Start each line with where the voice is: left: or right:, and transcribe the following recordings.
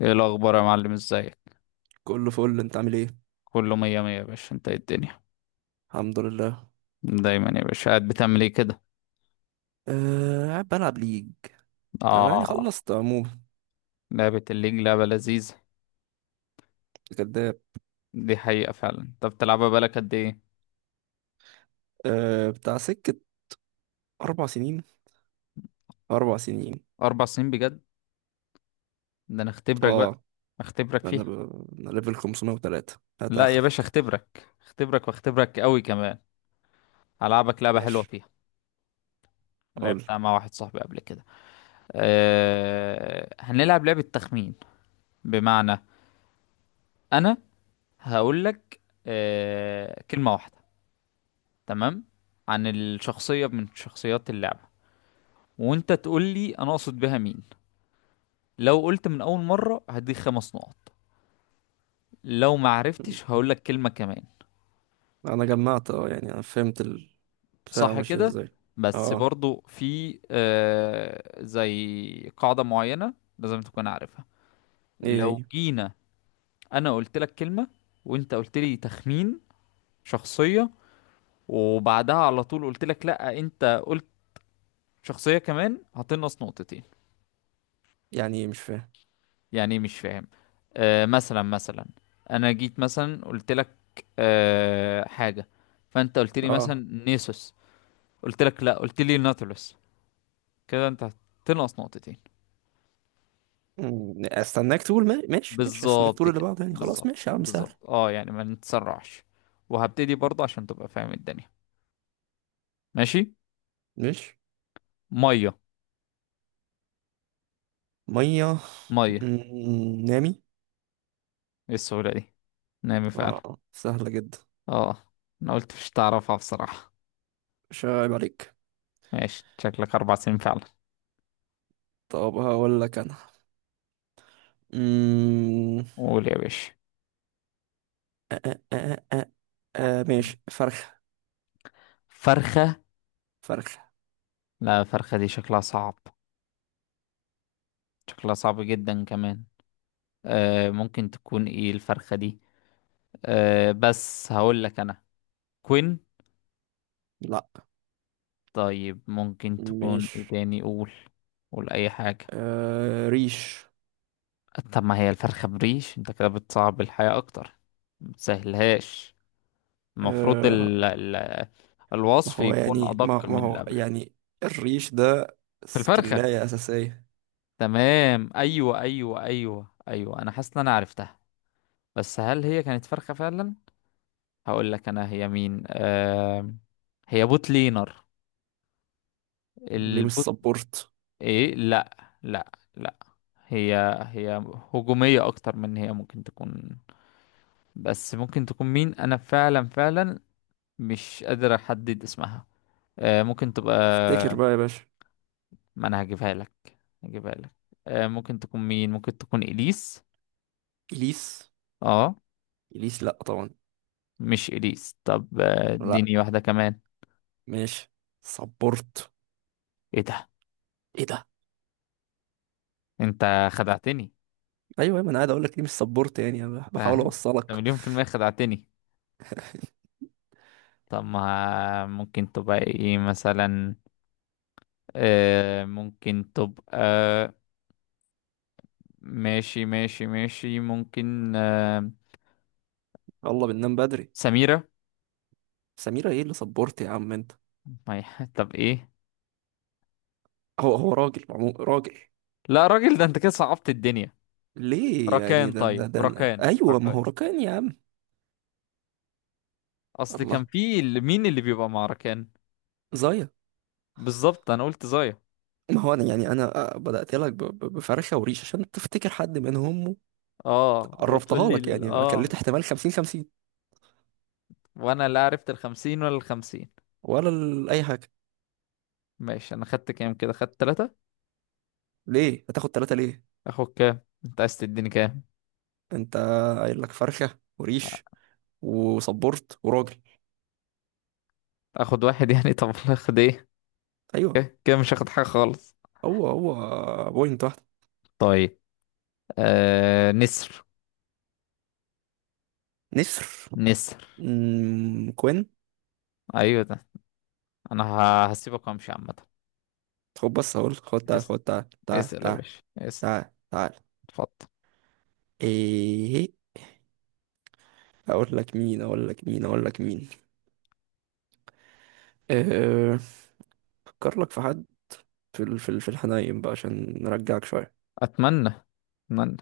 left: ايه الاخبار يا معلم؟ ازيك؟
right: كله فل. انت عامل ايه؟
left: كله مية مية يا باشا. انت ايه الدنيا
right: الحمد لله.
left: دايما يا باشا؟ قاعد بتعمل ايه كده؟
right: أه قاعد بلعب ليج، او يعني
left: اه.
right: خلصت عموما.
left: لعبة الليج لعبة لذيذة.
right: كداب.
left: دي حقيقة فعلا. انت بتلعبها بقالك قد ايه؟
right: أه بتاع سكة 4 سنين. 4 سنين.
left: 4 سنين بجد؟ ده انا اختبرك بقى.
right: اه
left: اختبرك
right: انا
left: فيها.
right: انا ليفل 503.
left: لا يا باشا،
right: هتاخرك؟
left: اختبرك اختبرك واختبرك قوي كمان. هلعبك لعبة حلوة
right: ماشي،
left: فيها.
right: قول.
left: لعبتها مع واحد صاحبي قبل كده. هنلعب لعبة تخمين. بمعنى انا هقول لك كلمة واحدة. تمام. عن الشخصية من شخصيات اللعبة، وانت تقول لي انا اقصد بها مين. لو قلت من اول مرة هديك 5 نقط. لو ما عرفتش هقول لك كلمة كمان.
right: انا جمعت، اه يعني انا فهمت البتاع.
left: صح
right: ماشية
left: كده.
right: ازاي؟
left: بس
right: اه،
left: برضو في زي قاعدة معينة لازم تكون عارفها.
right: ايه
left: لو
right: هي؟
left: جينا انا قلت لك كلمة، وانت قلت لي تخمين شخصية، وبعدها على طول قلت لك لا انت قلت شخصية كمان، هتنقص نقطتين.
right: يعني ايه مش فاهم؟
left: يعني إيه مش فاهم؟ مثلا مثلا، انا جيت مثلا قلت لك حاجه، فانت قلت لي
right: اه.
left: مثلا نيسوس، قلت لك لا قلت لي ناتولوس، كده انت هتنقص نقطتين.
right: استناك تقول ماشي، استناك
left: بالظبط
right: تقول اللي
left: كده،
right: بعده، يعني خلاص
left: بالظبط
right: ماشي يا عم، سهل.
left: بالظبط. اه يعني ما نتسرعش. وهبتدي برضه عشان تبقى فاهم الدنيا. ماشي.
right: ماشي.
left: ميه.
right: مية.
left: ميه.
right: نامي.
left: ايه السهوله دي؟ نامي فعلا.
right: اه سهلة جدا.
left: اه. انا قلت مش تعرفها بصراحه.
right: مش عيب عليك.
left: ماشي، شكلك 4 سنين فعلا.
right: طب هقول لك انا. مم...
left: قول يا باشا.
right: آه. آه، ماشي، فرخة.
left: فرخه؟
right: فرخة.
left: لا الفرخة دي شكلها صعب. شكلها صعب جدا كمان. ممكن تكون ايه الفرخة دي؟ بس هقول لك انا، كوين.
right: لا.
left: طيب ممكن تكون
right: مش.
left: ايه تاني؟ قول. قول اي حاجة.
right: آه، ريش.
left: طب ما هي الفرخة بريش، انت كده بتصعب الحياة اكتر. متسهلهاش. المفروض
right: آه.
left: ال
right: ما
left: الوصف
right: هو
left: يكون
right: يعني، ما,
left: ادق
right: ما
left: من اللي
right: هو
left: قبله.
right: يعني الريش ده
left: في الفرخة.
right: سكلاية أساسية.
left: تمام. ايوه ايوه ايوه ايوه، انا حاسس ان انا عرفتها. بس هل هي كانت فرخة فعلا؟ هقول لك انا هي مين. هي بوت لينر.
right: ليه مش
left: البوت.
right: سبورت؟
left: ايه؟ لا لا لا. هي هي هجومية اكتر من هي ممكن تكون. بس ممكن تكون مين؟ انا فعلا فعلا مش قادر احدد اسمها. ممكن تبقى.
right: افتكر بقى يا باشا.
left: ما انا هجيبها لك. هجيبها لك. ممكن تكون مين؟ ممكن تكون اليس؟
right: إليس.
left: اه.
right: إليس؟ لا طبعا.
left: مش اليس. طب،
right: لا،
left: اديني واحدة كمان.
right: ماشي. سبورت.
left: ايه ده؟
right: ايه ده!
left: انت خدعتني.
right: ايوه، ما انا قاعد اقول لك ليه مش سبورت، يعني أنا
left: انت
right: بحاول
left: أنت
right: اوصلك.
left: مليون في المية خدعتني. طب ما ممكن تبقى ايه مثلا؟ ممكن تبقى. ماشي ماشي ماشي. ممكن
right: يلا بننام بدري.
left: سميرة.
right: سميرة؟ ايه اللي صبرت يا عم انت!
left: ما هي- طب ايه؟
right: هو راجل، عمو راجل.
left: لا راجل، ده انت كده صعبت الدنيا.
right: ليه يعني؟
left: ركان؟
right: ده ده
left: طيب
right: ده أنا.
left: ركان.
right: ايوه، ما
left: ركان.
right: هو ركان يا عم.
left: اصل كان
right: الله.
left: في مين اللي بيبقى مع ركان؟
right: زايا.
left: بالظبط، انا قلت زايا.
right: ما هو انا، يعني انا آه، بدأت لك بفرخة وريش عشان تفتكر حد منهم.
left: اه. وتقول
right: قربتها
left: لي
right: لك، يعني كلت احتمال 50 50.
left: وانا لا عرفت الخمسين ولا الخمسين.
right: ولا اي حاجة.
left: ماشي. انا خدت كام كده؟ خدت تلاتة؟
right: ليه هتاخد 3 ليه؟
left: اخد كام؟ انت عايز تديني كام؟
right: انت قايل لك فرخة وريش، وصبرت، وراجل.
left: اخد واحد. يعني طب والله اخد ايه؟
right: ايوه.
left: كده مش هاخد حاجة خالص.
right: هو بوينت واحدة.
left: طيب. نسر.
right: نسر.
left: نسر.
right: كوين.
left: ايوه ده. انا هسيبك وامشي عامة.
right: خد بص، هقول، خد تعال،
left: اس...
right: خد تعال تعال
left: اسأل يا
right: تعال
left: باشا. اسأل.
right: تعال تعال
left: اتفضل.
right: ايه؟ اقول لك مين اقول لك مين اقول لك مين أه، افكر لك في حد في الحنايم بقى عشان نرجعك شويه.
left: اتمنى. اتمنى.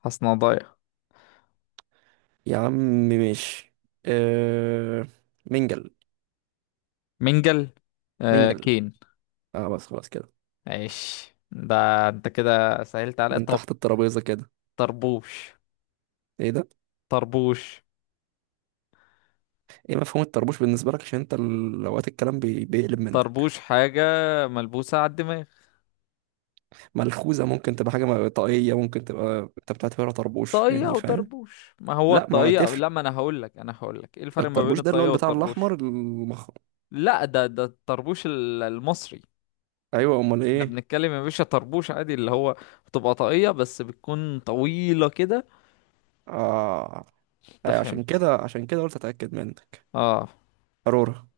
left: حسنا ضايع.
right: يا عم ماشي. أه، منجل.
left: منجل.
right: منجل.
left: كين.
right: اه بس خلاص كده.
left: عيش ده. انت كده سهلت عليا.
right: من
left: طب
right: تحت الترابيزه كده.
left: طربوش.
right: ايه ده؟
left: طربوش.
right: ايه مفهوم الطربوش بالنسبه لك، عشان انت اوقات الكلام بيقلب منك.
left: طربوش حاجة ملبوسة على الدماغ.
right: ملخوذه، ممكن تبقى حاجه، طاقيه ممكن تبقى، انت بتعتبرها طربوش،
left: طاقية
right: يعني فاهم.
left: وطربوش؟ ما هو
right: لا ما
left: الطاقية
right: تفرق.
left: لا، ما انا هقول لك ايه الفرق ما بين
right: الطربوش ده اللي
left: الطاقية
right: هو بتاع
left: والطربوش.
right: الاحمر
left: لا ده الطربوش المصري.
right: ايوه، امال
left: احنا
right: ايه؟
left: بنتكلم يا باشا طربوش عادي اللي هو بتبقى طاقية بس بتكون طويلة كده.
right: اه.
left: انت
right: أيوة، عشان
left: فهمت؟
right: كده، عشان كده قلت اتاكد منك.
left: اه.
right: قارورة.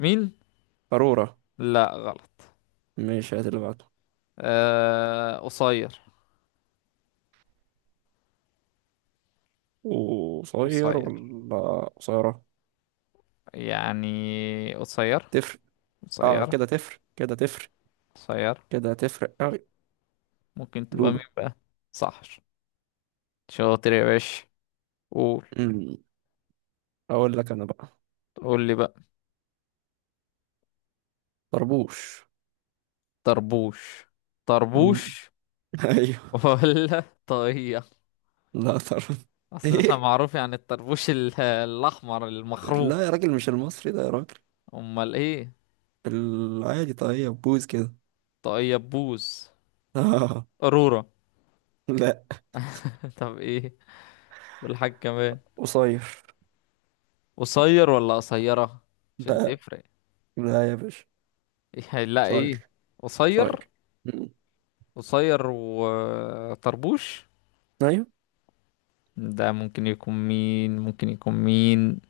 left: مين؟
right: قارورة.
left: لا غلط.
right: مش، هات اللي بعده.
left: قصير.
right: وقصير
left: قصير.
right: ولا قصيرة؟
left: يعني قصير.
right: تفرق؟ اه
left: قصير.
right: كده تفرق، كده تفرق،
left: قصير.
right: كده تفرق اوي.
left: ممكن تبقى مين
right: لولو.
left: بقى؟ صح. شاطر يا باشا. قول.
right: أمم، اقول لك انا بقى.
left: قول لي بقى.
right: طربوش.
left: طربوش.
right: أمم،
left: طربوش.
right: ايوه.
left: ولا طاقية؟
right: لا، طرب.
left: اصل احنا
right: ايه،
left: معروف يعني الطربوش الاحمر المخروم.
right: لا يا راجل مش المصري ده يا راجل.
left: امال ايه؟
right: العادي. طيب بوز كده.
left: طاقية بوز.
right: آه.
left: قرورة.
right: لا،
left: طب ايه؟ والحاج كمان؟
right: قصير.
left: قصير ولا قصيرة؟ عشان
right: لا
left: تفرق.
right: لا يا باشا.
left: إيه لا ايه؟
right: صاير.
left: قصير.
right: صاير. مم.
left: قصير وطربوش.
right: ايوه
left: ده ممكن يكون مين؟ ممكن يكون مين؟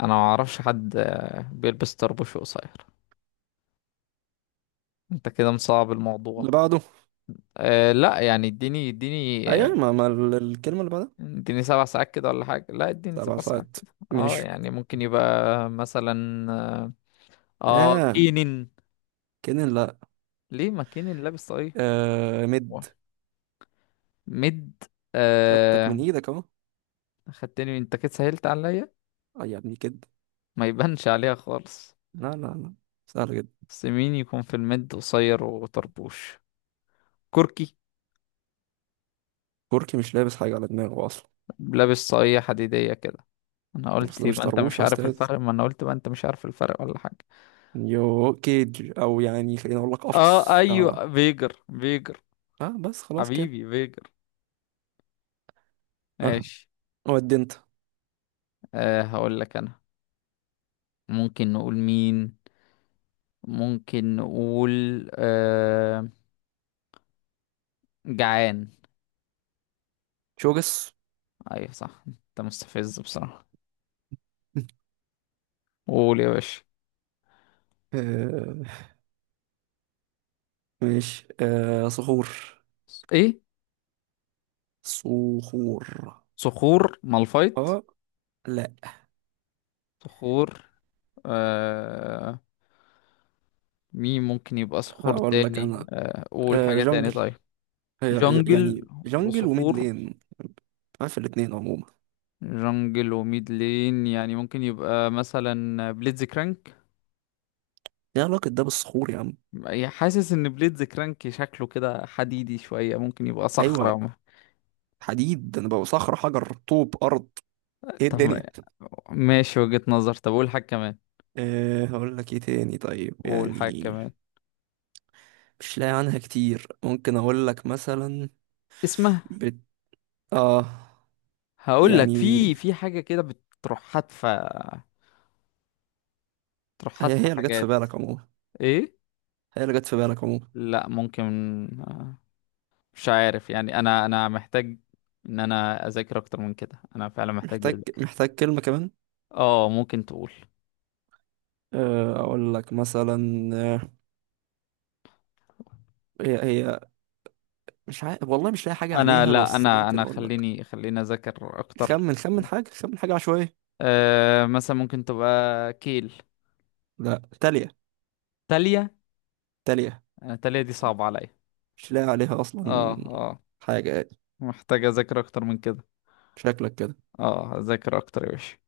left: انا ما اعرفش حد بيلبس طربوش وقصير. انت كده مصعب
right: اللي
left: الموضوع.
right: بعده.
left: لا يعني اديني. اديني.
right: ايوه، ما, ما ال- الكلمه اللي بعدها.
left: اديني 7 ساعات كده ولا حاجة. لا اديني
right: سبع
left: 7 ساعات
right: ساعات
left: كده. اه
right: ماشي.
left: يعني ممكن يبقى مثلا. اه.
right: ها؟
left: كينن.
right: كده لا.
left: ليه ما كينن لابس طاقية؟
right: آه، مد.
left: ميد.
right: جبتك
left: آه.
right: من ايدك اهو.
left: خدتني. انت كده سهلت عليا.
right: آه يا ابني كده.
left: ما يبانش عليها خالص.
right: لا لا لا، سهل جدا.
left: بس مين يكون في الميد قصير وطربوش؟ كركي؟
right: كوركي مش لابس حاجه على دماغه اصلا.
left: لابس صاية حديدية كده. انا
right: بس
left: قلت
right: ده مش
left: يبقى انت
right: طربوش
left: مش
right: يا
left: عارف
right: استاذ.
left: الفرق. ما انا قلت بقى انت مش عارف الفرق ولا حاجة.
right: يو كيج، او يعني خليني اقول لك
left: اه.
right: قفص. اه.
left: ايوه فيجر. فيجر.
right: اه بس خلاص كده.
left: حبيبي فيجر.
right: اه.
left: ماشي.
right: ودي انت.
left: هقول لك انا. ممكن نقول مين؟ ممكن نقول جعان.
right: شوجس.
left: ايوه صح. انت مستفز بصراحة. قول يا باشا.
right: آه، ماشي. آه، صخور.
left: ايه؟
right: صخور.
left: صخور مالفايت.
right: اه. لا.
left: صخور. آه مين ممكن يبقى صخور
right: هقول لك
left: تاني؟
right: انا.
left: قول
right: آه،
left: حاجة تاني.
right: جونجل.
left: طيب. جنجل
right: يعني جونجل وميد
left: وصخور.
right: لين. عارف الاتنين عموما.
left: جنجل وميد لين، يعني ممكن يبقى مثلا بليدز كرانك.
right: ايه علاقة ده بالصخور يا عم؟
left: يعني حاسس ان بليدز كرانك شكله كده حديدي شوية، ممكن يبقى
right: ايوه،
left: صخرة.
right: حديد انا، بقى صخر، حجر، طوب، ارض. ايه
left: طب
right: الدنيا!
left: ماشي، وجهة نظر. طب قول حاجة كمان.
right: أه هقول لك ايه تاني طيب
left: قول حاجة
right: يعني.
left: كمان.
right: مش لاقي عنها كتير، ممكن اقول لك مثلا.
left: اسمها.
right: بت... اه
left: هقول لك
right: يعني.
left: في حاجة كده بتروح حادفة. تروح
right: هي
left: حادفة
right: هي اللي جت في
left: حاجات.
right: بالك عموما.
left: ايه؟
right: هي اللي جت في بالك عموما.
left: لا ممكن. آه، مش عارف يعني انا محتاج ان انا اذاكر اكتر من كده. انا فعلا محتاج
right: محتاج
left: اذاكر.
right: محتاج كلمة كمان.
left: اه ممكن تقول.
right: آه، اقول لك مثلا آه، هي. مش عارف والله، مش لاقي حاجة
left: انا
right: عليها،
left: لا،
right: بس
left: انا
right: ممكن
left: انا
right: أقول لك.
left: خليني خليني اذاكر اكتر.
right: خمن، خمن حاجة، خمن حاجة عشوائية.
left: مثلا ممكن تبقى كيل.
right: لا، تالية.
left: تالية.
right: تالية.
left: أنا تالية دي صعبة عليا.
right: مش لاقي عليها
left: اه
right: أصلا
left: اه
right: حاجة يعني.
left: محتاج اذاكر اكتر من كده.
right: شكلك كده.
left: اه اذاكر اكتر يا باشا.